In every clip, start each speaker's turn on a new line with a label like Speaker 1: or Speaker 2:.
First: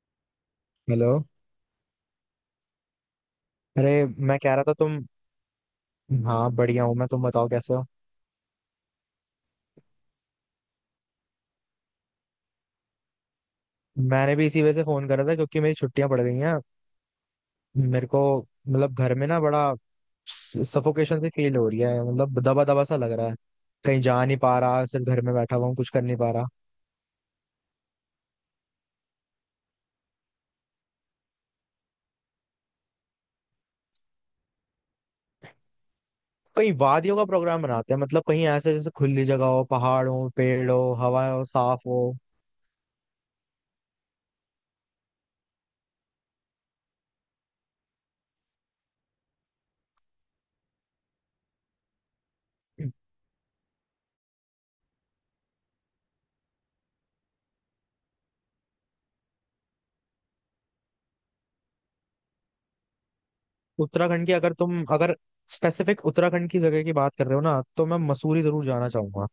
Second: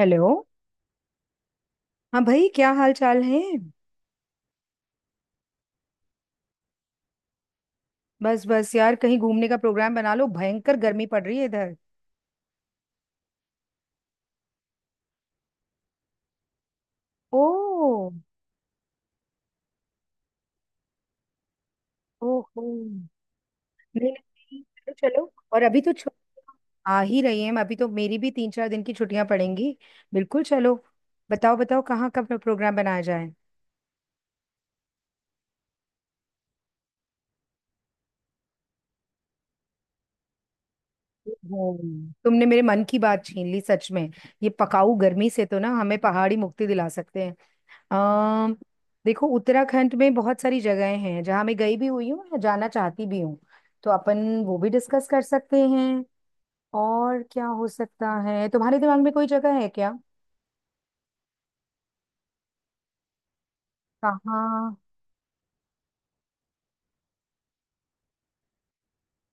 Speaker 1: Hello.
Speaker 2: Hello.
Speaker 1: हाँ भाई, क्या हाल चाल है?
Speaker 2: अरे मैं कह रहा था तुम। हाँ बढ़िया हूँ मैं, तुम बताओ कैसे हो।
Speaker 1: बस बस यार, कहीं घूमने का प्रोग्राम बना लो, भयंकर गर्मी पड़ रही है इधर।
Speaker 2: मैंने भी इसी वजह से फोन करा था क्योंकि मेरी छुट्टियां पड़ गई हैं मेरे
Speaker 1: ओ।
Speaker 2: को। मतलब घर में ना बड़ा सफोकेशन सी फील हो रही है, मतलब
Speaker 1: ओहो।
Speaker 2: दबा दबा सा लग रहा है। कहीं
Speaker 1: नहीं
Speaker 2: जा नहीं पा
Speaker 1: नहीं।
Speaker 2: रहा,
Speaker 1: चलो
Speaker 2: सिर्फ घर
Speaker 1: चलो,
Speaker 2: में बैठा
Speaker 1: और
Speaker 2: हुआ हूँ,
Speaker 1: अभी
Speaker 2: कुछ
Speaker 1: तो
Speaker 2: कर नहीं पा रहा।
Speaker 1: छुट्टियां आ ही रही हैं, अभी तो मेरी भी तीन चार दिन की छुट्टियां पड़ेंगी। बिल्कुल, चलो। बताओ बताओ, कहाँ का प्रोग्राम बनाया जाए?
Speaker 2: कहीं वादियों का प्रोग्राम बनाते हैं, मतलब कहीं ऐसे जैसे खुली जगह हो, पहाड़ हो, पेड़ हो, हवा हो,
Speaker 1: ओहो,
Speaker 2: साफ हो।
Speaker 1: तुमने मेरे मन की बात छीन ली सच में। ये पकाऊ गर्मी से तो ना हमें पहाड़ी मुक्ति दिला सकते हैं। अम देखो, उत्तराखंड में बहुत सारी जगहें हैं जहाँ मैं गई भी हुई हूँ या जाना चाहती भी हूँ। तो अपन वो भी डिस्कस कर सकते हैं। और क्या हो सकता है, तुम्हारे दिमाग में कोई जगह है क्या?
Speaker 2: उत्तराखंड की अगर
Speaker 1: कहाँ?
Speaker 2: तुम अगर स्पेसिफिक उत्तराखंड की जगह की बात कर रहे हो ना, तो मैं मसूरी जरूर जाना चाहूंगा।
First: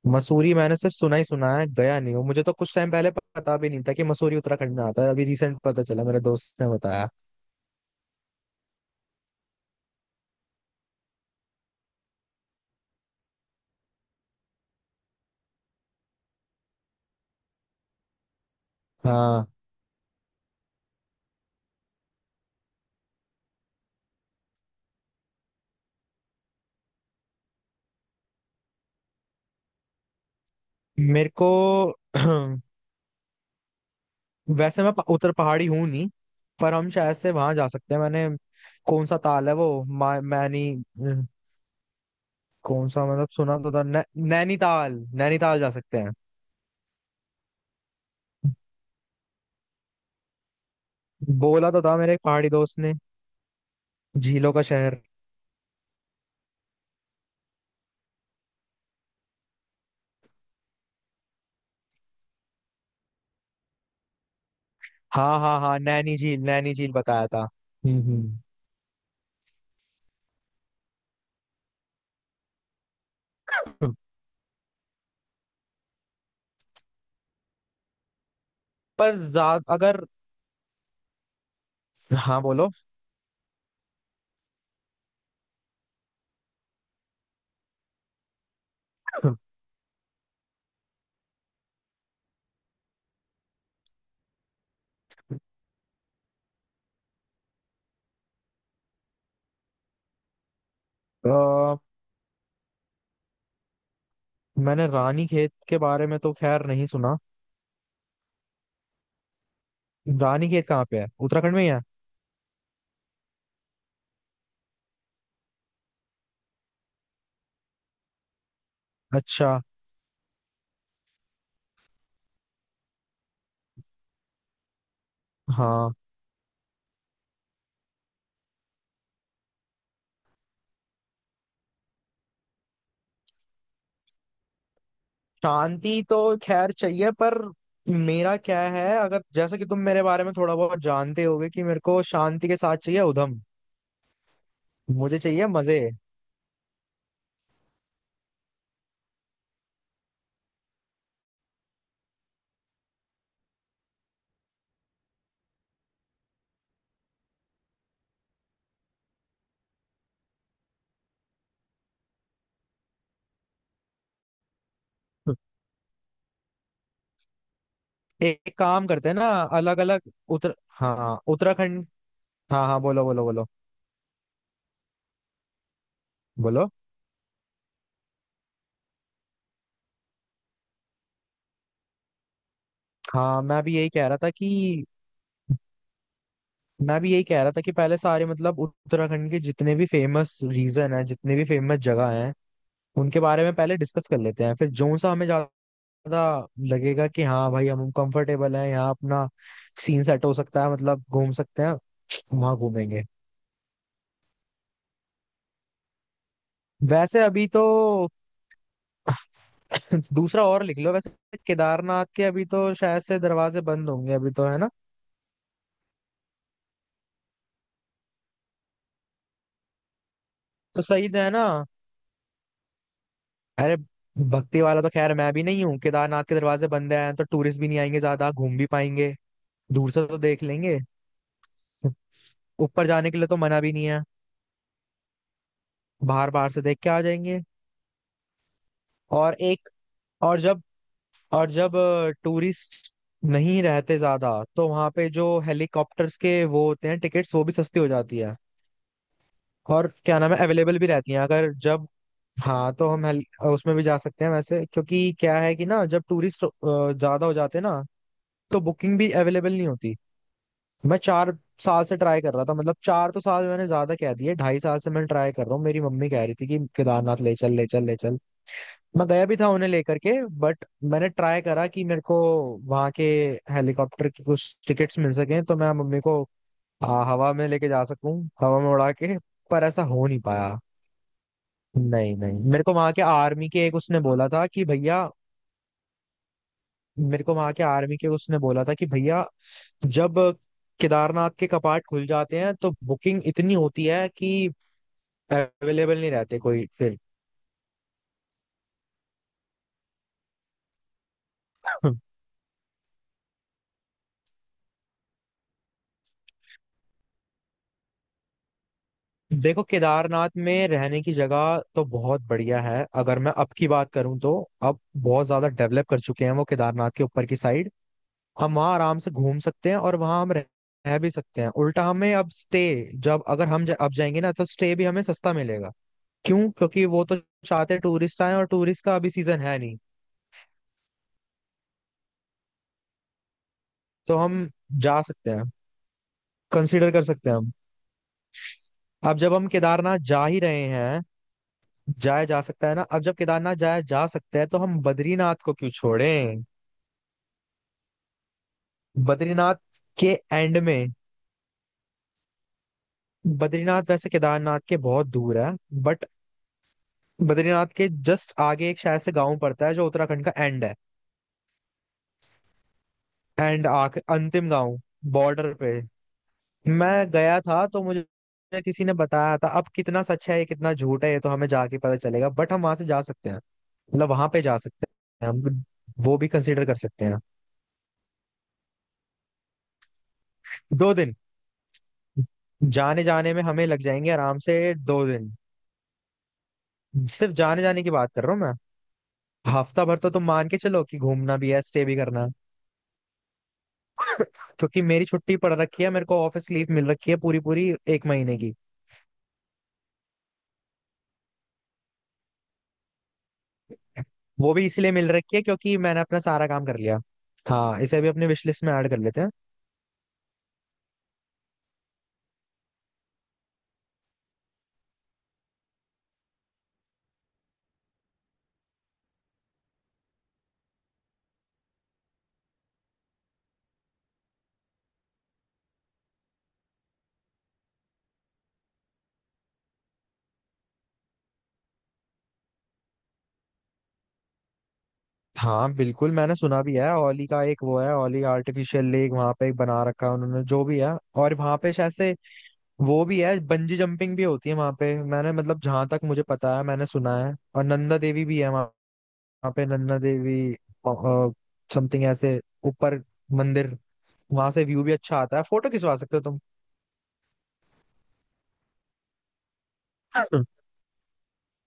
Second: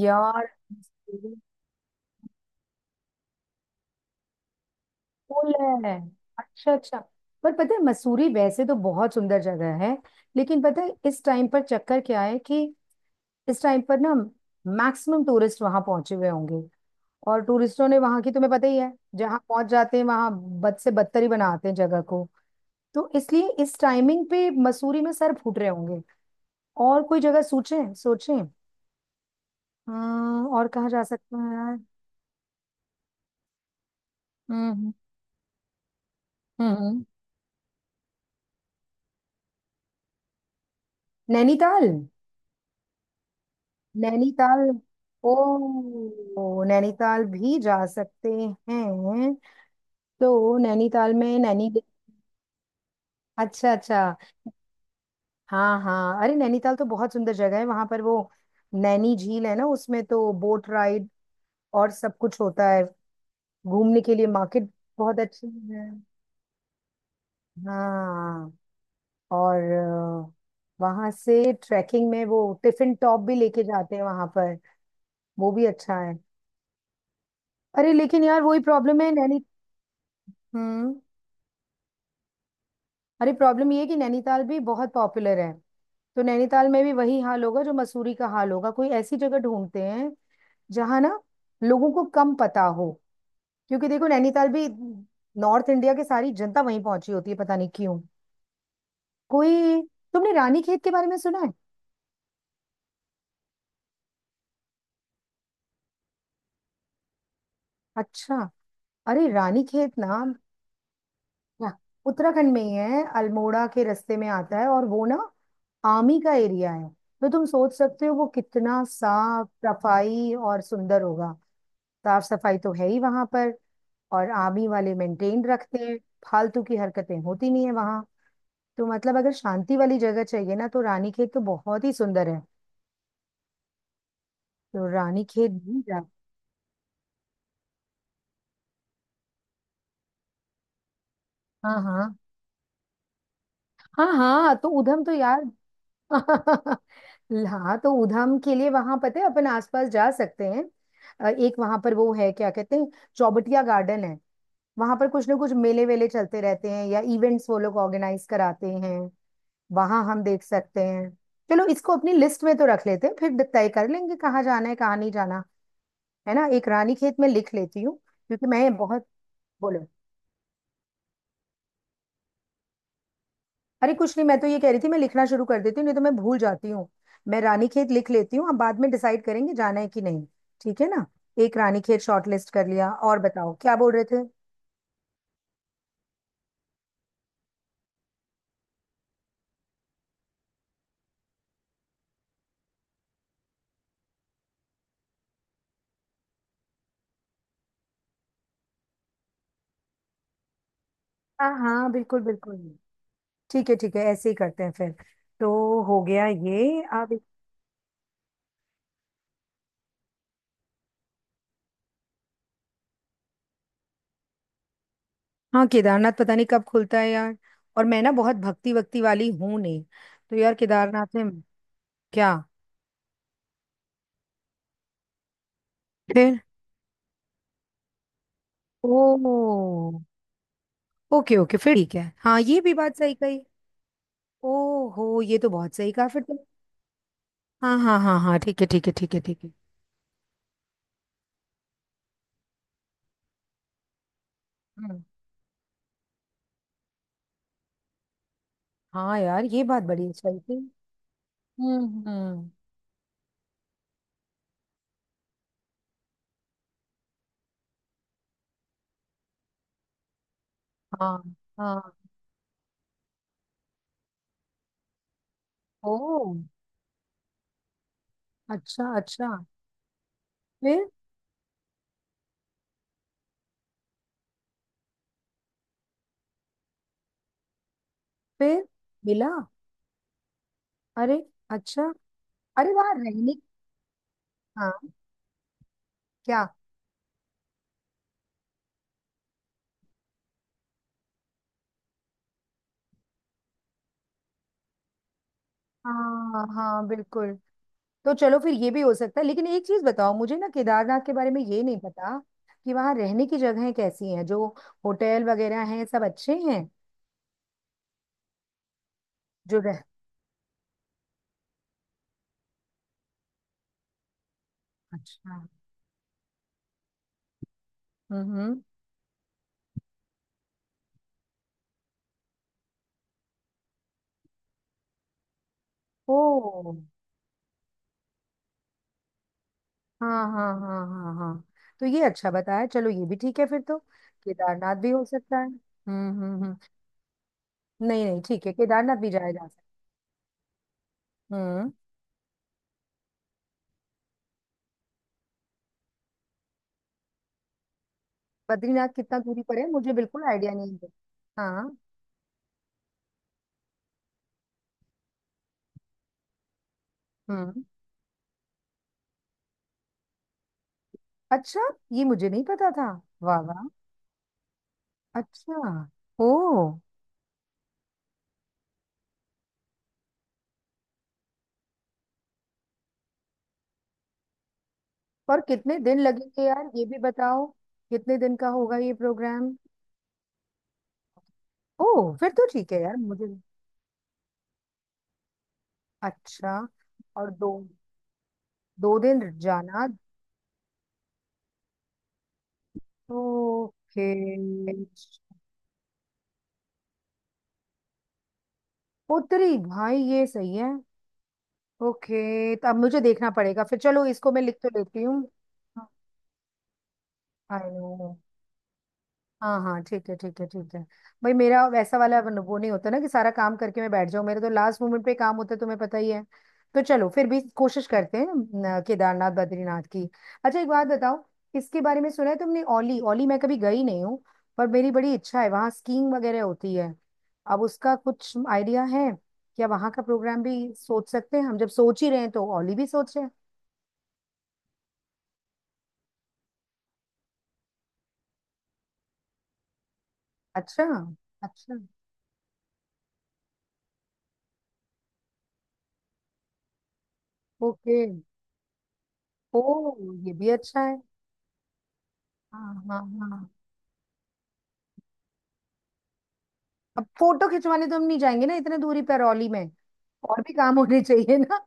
Speaker 1: यार
Speaker 2: मसूरी मैंने सिर्फ सुना ही
Speaker 1: मसूरी।
Speaker 2: सुना है, गया नहीं हूँ। मुझे तो कुछ टाइम पहले पता भी नहीं था कि मसूरी उत्तराखंड में आता है, अभी
Speaker 1: पुल
Speaker 2: रिसेंट पता
Speaker 1: है।
Speaker 2: चला, मेरे दोस्त ने
Speaker 1: अच्छा अच्छा।
Speaker 2: बताया।
Speaker 1: पर पता है, मसूरी वैसे तो बहुत सुंदर जगह है, लेकिन पता है इस टाइम पर चक्कर क्या है कि इस टाइम पर ना मैक्सिमम टूरिस्ट वहां पहुंचे हुए होंगे। और टूरिस्टों ने वहां की, तुम्हें पता ही है, जहां
Speaker 2: हाँ,
Speaker 1: पहुंच जाते हैं वहां बद से बदतर ही बनाते हैं जगह को। तो इसलिए इस टाइमिंग पे मसूरी में सर फूट रहे होंगे। और कोई जगह सोचें सोचें। और कहाँ जा
Speaker 2: मेरे
Speaker 1: सकते
Speaker 2: को
Speaker 1: हैं यार? हम्म।
Speaker 2: वैसे
Speaker 1: हम्म।
Speaker 2: मैं उत्तर पहाड़ी हूँ नहीं,
Speaker 1: हम्म,
Speaker 2: पर हम
Speaker 1: हम्म।
Speaker 2: शायद से वहां जा सकते हैं। मैंने कौन सा ताल है वो, मैनी
Speaker 1: नैनीताल।
Speaker 2: कौन सा, मतलब सुना तो था,
Speaker 1: नैनीताल।
Speaker 2: नैनीताल।
Speaker 1: ओ।
Speaker 2: नैनीताल जा सकते हैं।
Speaker 1: ओ, नैनीताल भी जा सकते हैं। तो नैनीताल में नैनी।
Speaker 2: बोला तो था मेरे एक पहाड़ी दोस्त ने,
Speaker 1: अच्छा अच्छा।
Speaker 2: झीलों का शहर।
Speaker 1: हाँ हाँ, अरे नैनीताल तो बहुत सुंदर जगह है, वहां पर वो नैनी झील है ना, उसमें तो बोट राइड और सब कुछ होता है। घूमने के लिए मार्केट बहुत
Speaker 2: हाँ
Speaker 1: अच्छी
Speaker 2: हाँ हाँ,
Speaker 1: है।
Speaker 2: नैनी झील, नैनी झील बताया था। हम्म
Speaker 1: हाँ। और अ, वहां से ट्रैकिंग में वो टिफिन टॉप भी लेके
Speaker 2: हम्म।
Speaker 1: जाते हैं वहां पर। वो भी अच्छा है। अरे लेकिन यार, वही प्रॉब्लम है
Speaker 2: पर
Speaker 1: नैनी।
Speaker 2: ज्यादा अगर।
Speaker 1: हम्म।
Speaker 2: हाँ बोलो।
Speaker 1: अरे प्रॉब्लम ये है कि नैनीताल भी बहुत पॉपुलर है। तो नैनीताल में भी वही हाल होगा जो मसूरी का हाल होगा। कोई ऐसी जगह ढूंढते हैं जहां ना लोगों को कम पता हो। क्योंकि देखो नैनीताल भी, नॉर्थ इंडिया की सारी जनता वहीं पहुंची होती है पता नहीं क्यों। कोई, तुमने रानी खेत के बारे में
Speaker 2: अ,
Speaker 1: सुना है?
Speaker 2: मैंने रानी खेत के बारे में तो खैर नहीं सुना।
Speaker 1: अच्छा। अरे रानी खेत ना।
Speaker 2: रानी खेत कहाँ पे है, उत्तराखंड में ही
Speaker 1: हाँ,
Speaker 2: है?
Speaker 1: उत्तराखंड में ही है, अल्मोड़ा के रास्ते में आता है। और वो ना आमी का एरिया है, तो तुम सोच सकते हो वो कितना साफ
Speaker 2: अच्छा।
Speaker 1: सफाई और सुंदर होगा। साफ सफाई तो है ही वहां पर, और आर्मी वाले मेंटेन रखते
Speaker 2: हाँ,
Speaker 1: हैं। फालतू की हरकतें होती नहीं है वहां। तो मतलब अगर शांति वाली जगह चाहिए ना, तो रानी खेत तो बहुत ही सुंदर है। तो रानी खेत भी जा।
Speaker 2: शांति तो खैर चाहिए, पर मेरा क्या है, अगर जैसा कि तुम मेरे बारे में थोड़ा बहुत जानते होगे, कि
Speaker 1: हाँ
Speaker 2: मेरे को
Speaker 1: हाँ।
Speaker 2: शांति के साथ चाहिए उधम,
Speaker 1: हाँ हाँ, तो उधम तो
Speaker 2: मुझे
Speaker 1: यार
Speaker 2: चाहिए मजे।
Speaker 1: हाँ तो उधम के लिए वहां पता है अपन आसपास जा सकते हैं। एक वहां पर वो है, क्या कहते हैं, चौबटिया गार्डन है। वहां पर कुछ ना कुछ मेले वेले चलते रहते हैं या इवेंट्स वो लोग ऑर्गेनाइज कराते हैं, वहां हम देख सकते हैं। चलो इसको अपनी लिस्ट में तो रख लेते हैं, फिर तय कर लेंगे कहाँ जाना है कहाँ नहीं जाना। है ना? एक रानीखेत में लिख लेती हूँ क्योंकि
Speaker 2: एक
Speaker 1: मैं
Speaker 2: काम
Speaker 1: बहुत,
Speaker 2: करते हैं ना, अलग
Speaker 1: बोलो।
Speaker 2: अलग उत्तर, हाँ उत्तराखंड। हाँ हाँ बोलो बोलो बोलो।
Speaker 1: अरे कुछ नहीं, मैं तो ये कह रही थी मैं लिखना शुरू कर देती हूँ नहीं तो मैं भूल
Speaker 2: बोलो।
Speaker 1: जाती हूँ। मैं रानीखेत लिख लेती हूँ, अब बाद में डिसाइड करेंगे जाना है कि नहीं। ठीक है ना? एक रानीखेत शॉर्टलिस्ट कर लिया, और
Speaker 2: हाँ,
Speaker 1: बताओ
Speaker 2: मैं
Speaker 1: क्या
Speaker 2: भी यही
Speaker 1: बोल रहे
Speaker 2: कह रहा
Speaker 1: थे।
Speaker 2: था कि, मैं भी यही कह रहा था कि पहले सारे, मतलब उत्तराखंड के जितने भी फेमस रीजन है, जितने भी फेमस जगह हैं, उनके बारे में पहले डिस्कस कर लेते हैं, फिर जो सा हमें ज्यादा लगेगा कि हाँ भाई हम कंफर्टेबल हैं यहाँ, अपना सीन सेट हो सकता है, मतलब घूम
Speaker 1: हाँ
Speaker 2: सकते हैं,
Speaker 1: हाँ बिल्कुल
Speaker 2: वहां
Speaker 1: बिल्कुल।
Speaker 2: घूमेंगे।
Speaker 1: ठीक है ठीक है, ऐसे ही करते हैं फिर। तो हो गया ये
Speaker 2: वैसे
Speaker 1: अब।
Speaker 2: अभी तो दूसरा और लिख लो वैसे। केदारनाथ के अभी तो शायद से दरवाजे बंद होंगे अभी, तो है ना,
Speaker 1: हाँ केदारनाथ पता नहीं कब खुलता है यार। और मैं ना बहुत भक्ति वक्ति वाली हूँ नहीं। तो यार
Speaker 2: तो सही
Speaker 1: केदारनाथ
Speaker 2: तो
Speaker 1: में
Speaker 2: है ना।
Speaker 1: क्या
Speaker 2: अरे भक्ति वाला तो खैर मैं भी नहीं हूँ, केदारनाथ के
Speaker 1: फिर।
Speaker 2: दरवाजे बंद हैं तो टूरिस्ट भी नहीं आएंगे, ज्यादा घूम भी पाएंगे। दूर
Speaker 1: ओ।
Speaker 2: से तो देख लेंगे,
Speaker 1: ओके ओके, फिर ठीक है, हाँ ये भी
Speaker 2: ऊपर
Speaker 1: बात
Speaker 2: जाने
Speaker 1: सही
Speaker 2: के लिए तो
Speaker 1: कही।
Speaker 2: मना भी नहीं है।
Speaker 1: ओहो, ये तो बहुत सही कहा फिर।
Speaker 2: बाहर बाहर से देख के आ जाएंगे।
Speaker 1: हाँ हाँ हाँ हाँ, ठीक है ठीक है ठीक है
Speaker 2: और
Speaker 1: ठीक है।
Speaker 2: एक, और जब और जब टूरिस्ट नहीं रहते ज्यादा, तो वहां
Speaker 1: हम्म।
Speaker 2: पे जो हेलीकॉप्टर्स के वो होते हैं टिकट्स, वो भी सस्ती हो जाती है।
Speaker 1: हाँ यार, ये बात
Speaker 2: और
Speaker 1: बड़ी
Speaker 2: क्या नाम
Speaker 1: अच्छाई
Speaker 2: है,
Speaker 1: थी।
Speaker 2: अवेलेबल भी रहती हैं अगर जब।
Speaker 1: हम्म।
Speaker 2: हाँ, तो हम उसमें भी जा सकते हैं वैसे, क्योंकि क्या है कि ना जब टूरिस्ट ज्यादा हो जाते हैं ना, तो बुकिंग भी अवेलेबल नहीं होती। मैं
Speaker 1: हाँ।
Speaker 2: चार साल से
Speaker 1: हाँ।
Speaker 2: ट्राई कर रहा था, मतलब चार तो साल मैंने ज्यादा कह दिए, ढाई साल से मैं ट्राई कर रहा हूँ, मेरी
Speaker 1: ओ।
Speaker 2: मम्मी कह रही थी कि केदारनाथ ले चल, ले चल, ले चल।
Speaker 1: अच्छा
Speaker 2: मैं गया
Speaker 1: अच्छा।
Speaker 2: भी था उन्हें लेकर के, बट
Speaker 1: फिर।
Speaker 2: मैंने ट्राई करा कि मेरे को वहां के हेलीकॉप्टर की कुछ टिकट्स मिल सके, तो मैं मम्मी को हवा में लेके जा सकूं, हवा
Speaker 1: फिर।
Speaker 2: में उड़ा के।
Speaker 1: मिला।
Speaker 2: पर ऐसा हो नहीं पाया।
Speaker 1: अरे। अच्छा।
Speaker 2: नहीं नहीं, मेरे
Speaker 1: अरे
Speaker 2: को वहां
Speaker 1: वहां
Speaker 2: के
Speaker 1: रहने।
Speaker 2: आर्मी के एक उसने बोला था कि
Speaker 1: हाँ।
Speaker 2: भैया
Speaker 1: क्या।
Speaker 2: मेरे को वहां के आर्मी के उसने बोला था कि भैया, जब केदारनाथ के कपाट खुल जाते हैं तो बुकिंग इतनी होती है कि अवेलेबल नहीं रहते
Speaker 1: हाँ
Speaker 2: कोई
Speaker 1: हाँ
Speaker 2: फिर।
Speaker 1: बिल्कुल। तो चलो फिर, ये भी हो सकता है। लेकिन एक चीज बताओ, मुझे ना केदारनाथ के बारे में ये नहीं पता कि वहां रहने की जगहें कैसी हैं, जो होटल वगैरह हैं सब अच्छे हैं? जो
Speaker 2: देखो,
Speaker 1: रह।
Speaker 2: केदारनाथ में रहने की जगह तो बहुत बढ़िया है, अगर मैं अब की बात करूं तो अब बहुत
Speaker 1: अच्छा।
Speaker 2: ज्यादा डेवलप कर चुके हैं वो, केदारनाथ के ऊपर की साइड। हम
Speaker 1: हम्म।
Speaker 2: वहाँ आराम से घूम सकते हैं और वहाँ हम रह रह भी सकते हैं, उल्टा हमें अब स्टे, जब अगर हम अब जाएंगे ना, तो स्टे भी हमें सस्ता मिलेगा। क्यों?
Speaker 1: ओ।
Speaker 2: क्योंकि वो तो चाहते टूरिस्ट आए, और टूरिस्ट का अभी सीजन है नहीं।
Speaker 1: हाँ हाँ हाँ हाँ हाँ। तो ये अच्छा बताया, चलो ये भी ठीक है फिर तो।
Speaker 2: तो हम
Speaker 1: केदारनाथ भी
Speaker 2: जा
Speaker 1: हो
Speaker 2: सकते
Speaker 1: सकता है।
Speaker 2: हैं,
Speaker 1: हम्म,
Speaker 2: कंसीडर कर सकते हैं हम।
Speaker 1: नहीं नहीं ठीक है, केदारनाथ भी
Speaker 2: अब
Speaker 1: जाया
Speaker 2: जब
Speaker 1: जा
Speaker 2: हम
Speaker 1: सकता
Speaker 2: केदारनाथ जा ही रहे हैं,
Speaker 1: है। हम्म।
Speaker 2: जाया जा सकता है ना, अब जब केदारनाथ जाया जा सकता है तो हम बद्रीनाथ को क्यों छोड़ें।
Speaker 1: बद्रीनाथ कितना दूरी
Speaker 2: बद्रीनाथ
Speaker 1: पर है, मुझे
Speaker 2: के
Speaker 1: बिल्कुल आइडिया
Speaker 2: एंड
Speaker 1: नहीं है।
Speaker 2: में,
Speaker 1: हाँ।
Speaker 2: बद्रीनाथ वैसे केदारनाथ के बहुत दूर है, बट
Speaker 1: हम्म।
Speaker 2: बद्रीनाथ के जस्ट आगे एक शायद से गांव पड़ता है, जो उत्तराखंड का एंड है।
Speaker 1: अच्छा, ये मुझे नहीं पता था। वाह
Speaker 2: एंड,
Speaker 1: वाह।
Speaker 2: आख अंतिम गांव, बॉर्डर
Speaker 1: अच्छा।
Speaker 2: पे।
Speaker 1: ओ।
Speaker 2: मैं गया था तो मुझे किसी ने बताया था, अब कितना सच है ये कितना झूठ है ये तो हमें जाके पता चलेगा, बट हम वहां से जा सकते हैं, मतलब वहां पे जा सकते हैं
Speaker 1: पर
Speaker 2: हम।
Speaker 1: कितने दिन
Speaker 2: वो भी
Speaker 1: लगेंगे
Speaker 2: कंसीडर
Speaker 1: यार,
Speaker 2: कर
Speaker 1: ये भी
Speaker 2: सकते हैं।
Speaker 1: बताओ। कितने दिन का होगा ये प्रोग्राम?
Speaker 2: दो दिन
Speaker 1: ओ। फिर तो ठीक है यार,
Speaker 2: जाने
Speaker 1: मुझे।
Speaker 2: जाने में हमें लग जाएंगे आराम से, दो दिन।
Speaker 1: अच्छा। और
Speaker 2: सिर्फ
Speaker 1: दो,
Speaker 2: जाने जाने की बात कर रहा हूँ मैं।
Speaker 1: दो दिन
Speaker 2: हफ्ता
Speaker 1: जाना।
Speaker 2: भर तो तुम मान के चलो कि घूमना भी है, स्टे भी करना है।
Speaker 1: ओके
Speaker 2: क्योंकि मेरी छुट्टी पड़ रखी है, मेरे को ऑफिस लीव मिल रखी है, पूरी पूरी एक महीने की।
Speaker 1: उत्तरी भाई ये सही है। ओके, तो अब मुझे देखना पड़ेगा, फिर चलो इसको मैं
Speaker 2: वो
Speaker 1: लिख
Speaker 2: भी
Speaker 1: तो
Speaker 2: इसलिए
Speaker 1: लेती
Speaker 2: मिल
Speaker 1: हूँ।
Speaker 2: रखी है क्योंकि मैंने अपना सारा काम कर लिया।
Speaker 1: आई
Speaker 2: हाँ,
Speaker 1: नो।
Speaker 2: इसे भी अपने विश लिस्ट में ऐड कर लेते हैं।
Speaker 1: हाँ हाँ ठीक है ठीक है ठीक है। भाई मेरा वैसा वाला वो नहीं होता ना, कि सारा काम करके मैं बैठ जाऊं। मेरे तो लास्ट मोमेंट पे काम होता है, तुम्हें पता ही है। तो चलो फिर भी कोशिश करते हैं न, केदारनाथ बद्रीनाथ की। अच्छा एक बात बताओ, इसके बारे में सुना है तुमने, ओली? ओली मैं कभी गई नहीं हूँ, पर मेरी बड़ी इच्छा है, वहाँ स्कीइंग वगैरह होती है। अब उसका कुछ आइडिया है क्या? वहाँ का प्रोग्राम भी सोच सकते हैं हम, जब सोच ही रहे हैं तो ओली भी सोचे।
Speaker 2: हाँ बिल्कुल, मैंने सुना भी है ओली का। एक वो है ओली आर्टिफिशियल लेक, वहां पे एक बना रखा है उन्होंने, जो भी
Speaker 1: अच्छा
Speaker 2: है। और वहां पे
Speaker 1: अच्छा।
Speaker 2: शायद से वो भी है, बंजी जंपिंग भी होती है वहां पे, मैंने, मतलब जहां तक मुझे पता है, मैंने सुना है। और नंदा
Speaker 1: ओके।
Speaker 2: देवी भी है वहां
Speaker 1: ओ।
Speaker 2: पे, नंदा
Speaker 1: ये
Speaker 2: देवी
Speaker 1: भी अच्छा है।
Speaker 2: समथिंग ऐसे,
Speaker 1: हाँ हाँ
Speaker 2: ऊपर
Speaker 1: हाँ।
Speaker 2: मंदिर। वहां से व्यू भी अच्छा आता है, फोटो खिंचवा सकते हो तुम।
Speaker 1: अब फोटो खिंचवाने तो हम नहीं जाएंगे ना इतने दूरी करौली में, और भी काम होने चाहिए ना।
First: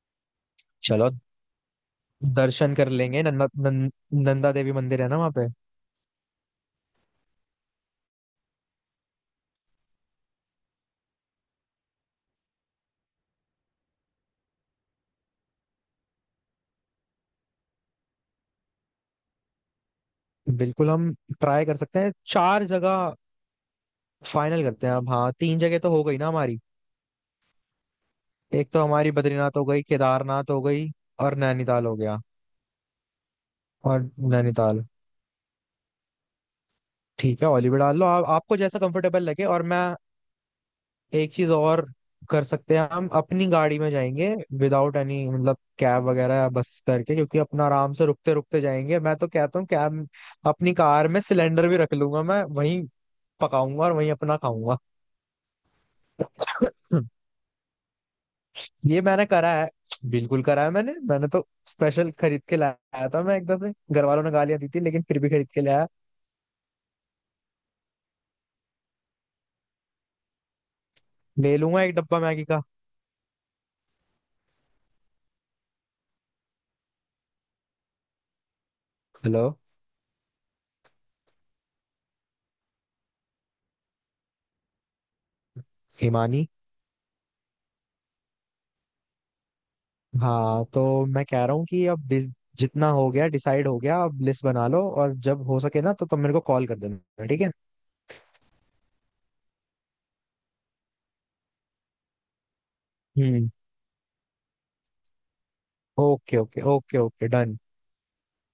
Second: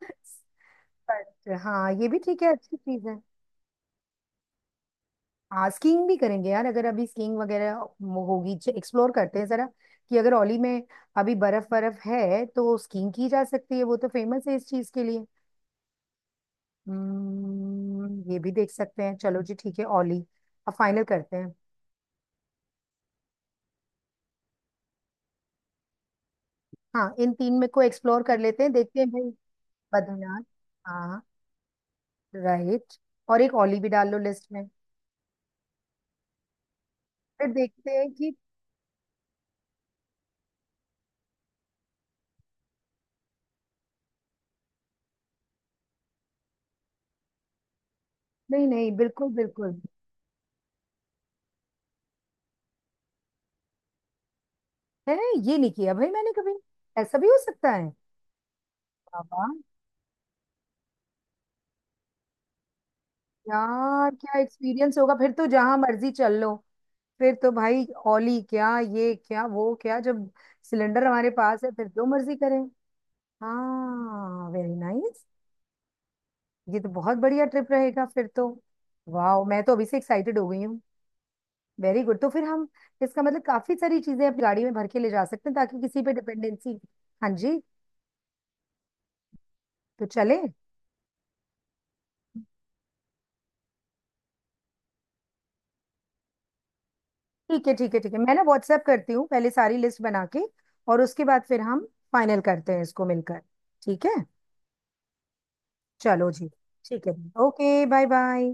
Speaker 2: चलो,
Speaker 1: बट हाँ ये भी ठीक है,
Speaker 2: दर्शन
Speaker 1: अच्छी
Speaker 2: कर
Speaker 1: चीज है।
Speaker 2: लेंगे। नंदा देवी मंदिर है ना वहां पे।
Speaker 1: हाँ स्कीइंग भी करेंगे यार, अगर अभी स्कीइंग वगैरह होगी, एक्सप्लोर करते हैं जरा कि अगर औली में अभी बर्फ बर्फ है तो स्कीइंग की जा सकती है, वो तो फेमस है इस चीज के लिए। ये भी देख सकते हैं, चलो जी, ठीक है औली। अब
Speaker 2: बिल्कुल,
Speaker 1: फाइनल
Speaker 2: हम
Speaker 1: करते हैं।
Speaker 2: ट्राई कर सकते हैं। चार जगह फाइनल करते हैं अब, हाँ तीन जगह तो हो गई ना हमारी।
Speaker 1: हाँ इन तीन में को एक्सप्लोर कर लेते
Speaker 2: एक
Speaker 1: हैं,
Speaker 2: तो
Speaker 1: देखते हैं
Speaker 2: हमारी
Speaker 1: भाई।
Speaker 2: बद्रीनाथ हो गई,
Speaker 1: बद्रीनाथ।
Speaker 2: केदारनाथ हो गई,
Speaker 1: हाँ।
Speaker 2: और नैनीताल हो गया।
Speaker 1: राइट। और एक औली भी डाल
Speaker 2: और
Speaker 1: लो लिस्ट में।
Speaker 2: नैनीताल, ठीक है,
Speaker 1: फिर
Speaker 2: ऑलिव
Speaker 1: देखते
Speaker 2: डाल लो,
Speaker 1: हैं
Speaker 2: आप
Speaker 1: कि।
Speaker 2: आपको जैसा कंफर्टेबल लगे। और मैं एक चीज और कर सकते हैं हम, अपनी गाड़ी में जाएंगे, विदाउट एनी मतलब कैब वगैरह या बस करके, क्योंकि अपना आराम से रुकते रुकते
Speaker 1: नहीं नहीं
Speaker 2: जाएंगे, मैं तो
Speaker 1: बिल्कुल
Speaker 2: कहता हूँ
Speaker 1: बिल्कुल
Speaker 2: कैब। अपनी कार में सिलेंडर भी रख लूंगा मैं, वहीं पकाऊंगा और वहीं अपना खाऊंगा।
Speaker 1: है। ये नहीं किया भाई मैंने कभी। ऐसा भी हो सकता है?
Speaker 2: ये मैंने
Speaker 1: बाबा।
Speaker 2: करा है, बिल्कुल करा है मैंने। मैंने तो स्पेशल खरीद के लाया था मैं, एक दफे घर
Speaker 1: यार
Speaker 2: वालों ने
Speaker 1: क्या
Speaker 2: गालियां दी थी,
Speaker 1: एक्सपीरियंस
Speaker 2: लेकिन
Speaker 1: होगा
Speaker 2: फिर भी
Speaker 1: फिर तो,
Speaker 2: खरीद के
Speaker 1: जहां
Speaker 2: लाया।
Speaker 1: मर्जी चल लो। फिर तो भाई ओली क्या, ये क्या, वो क्या, जब सिलेंडर हमारे
Speaker 2: ले
Speaker 1: पास है
Speaker 2: लूंगा
Speaker 1: फिर
Speaker 2: एक
Speaker 1: जो
Speaker 2: डब्बा
Speaker 1: मर्जी
Speaker 2: मैगी
Speaker 1: करें।
Speaker 2: का।
Speaker 1: हाँ वेरी नाइस, ये तो बहुत बढ़िया ट्रिप रहेगा फिर तो। वाह
Speaker 2: हेलो।
Speaker 1: मैं तो अभी से एक्साइटेड हो गई हूँ। वेरी गुड, तो फिर हम, इसका मतलब काफी सारी चीजें अपनी गाड़ी में भर के ले जा सकते हैं, ताकि किसी पे
Speaker 2: हिमानी।
Speaker 1: डिपेंडेंसी। हाँ जी, तो चले।
Speaker 2: हाँ तो मैं कह रहा हूँ कि अब जितना हो गया डिसाइड हो गया, अब लिस्ट बना लो और जब हो सके ना तो तुम मेरे को कॉल कर देना, ठीक है।
Speaker 1: ठीक है ठीक है ठीक है, मैं ना व्हाट्सएप करती हूँ पहले सारी लिस्ट बना के, और उसके बाद फिर हम फाइनल करते हैं इसको मिलकर।
Speaker 2: हम्म।
Speaker 1: ठीक है। चलो
Speaker 2: ओके
Speaker 1: जी।
Speaker 2: ओके ओके
Speaker 1: ठीक है।
Speaker 2: Okay done.
Speaker 1: Okay, bye bye.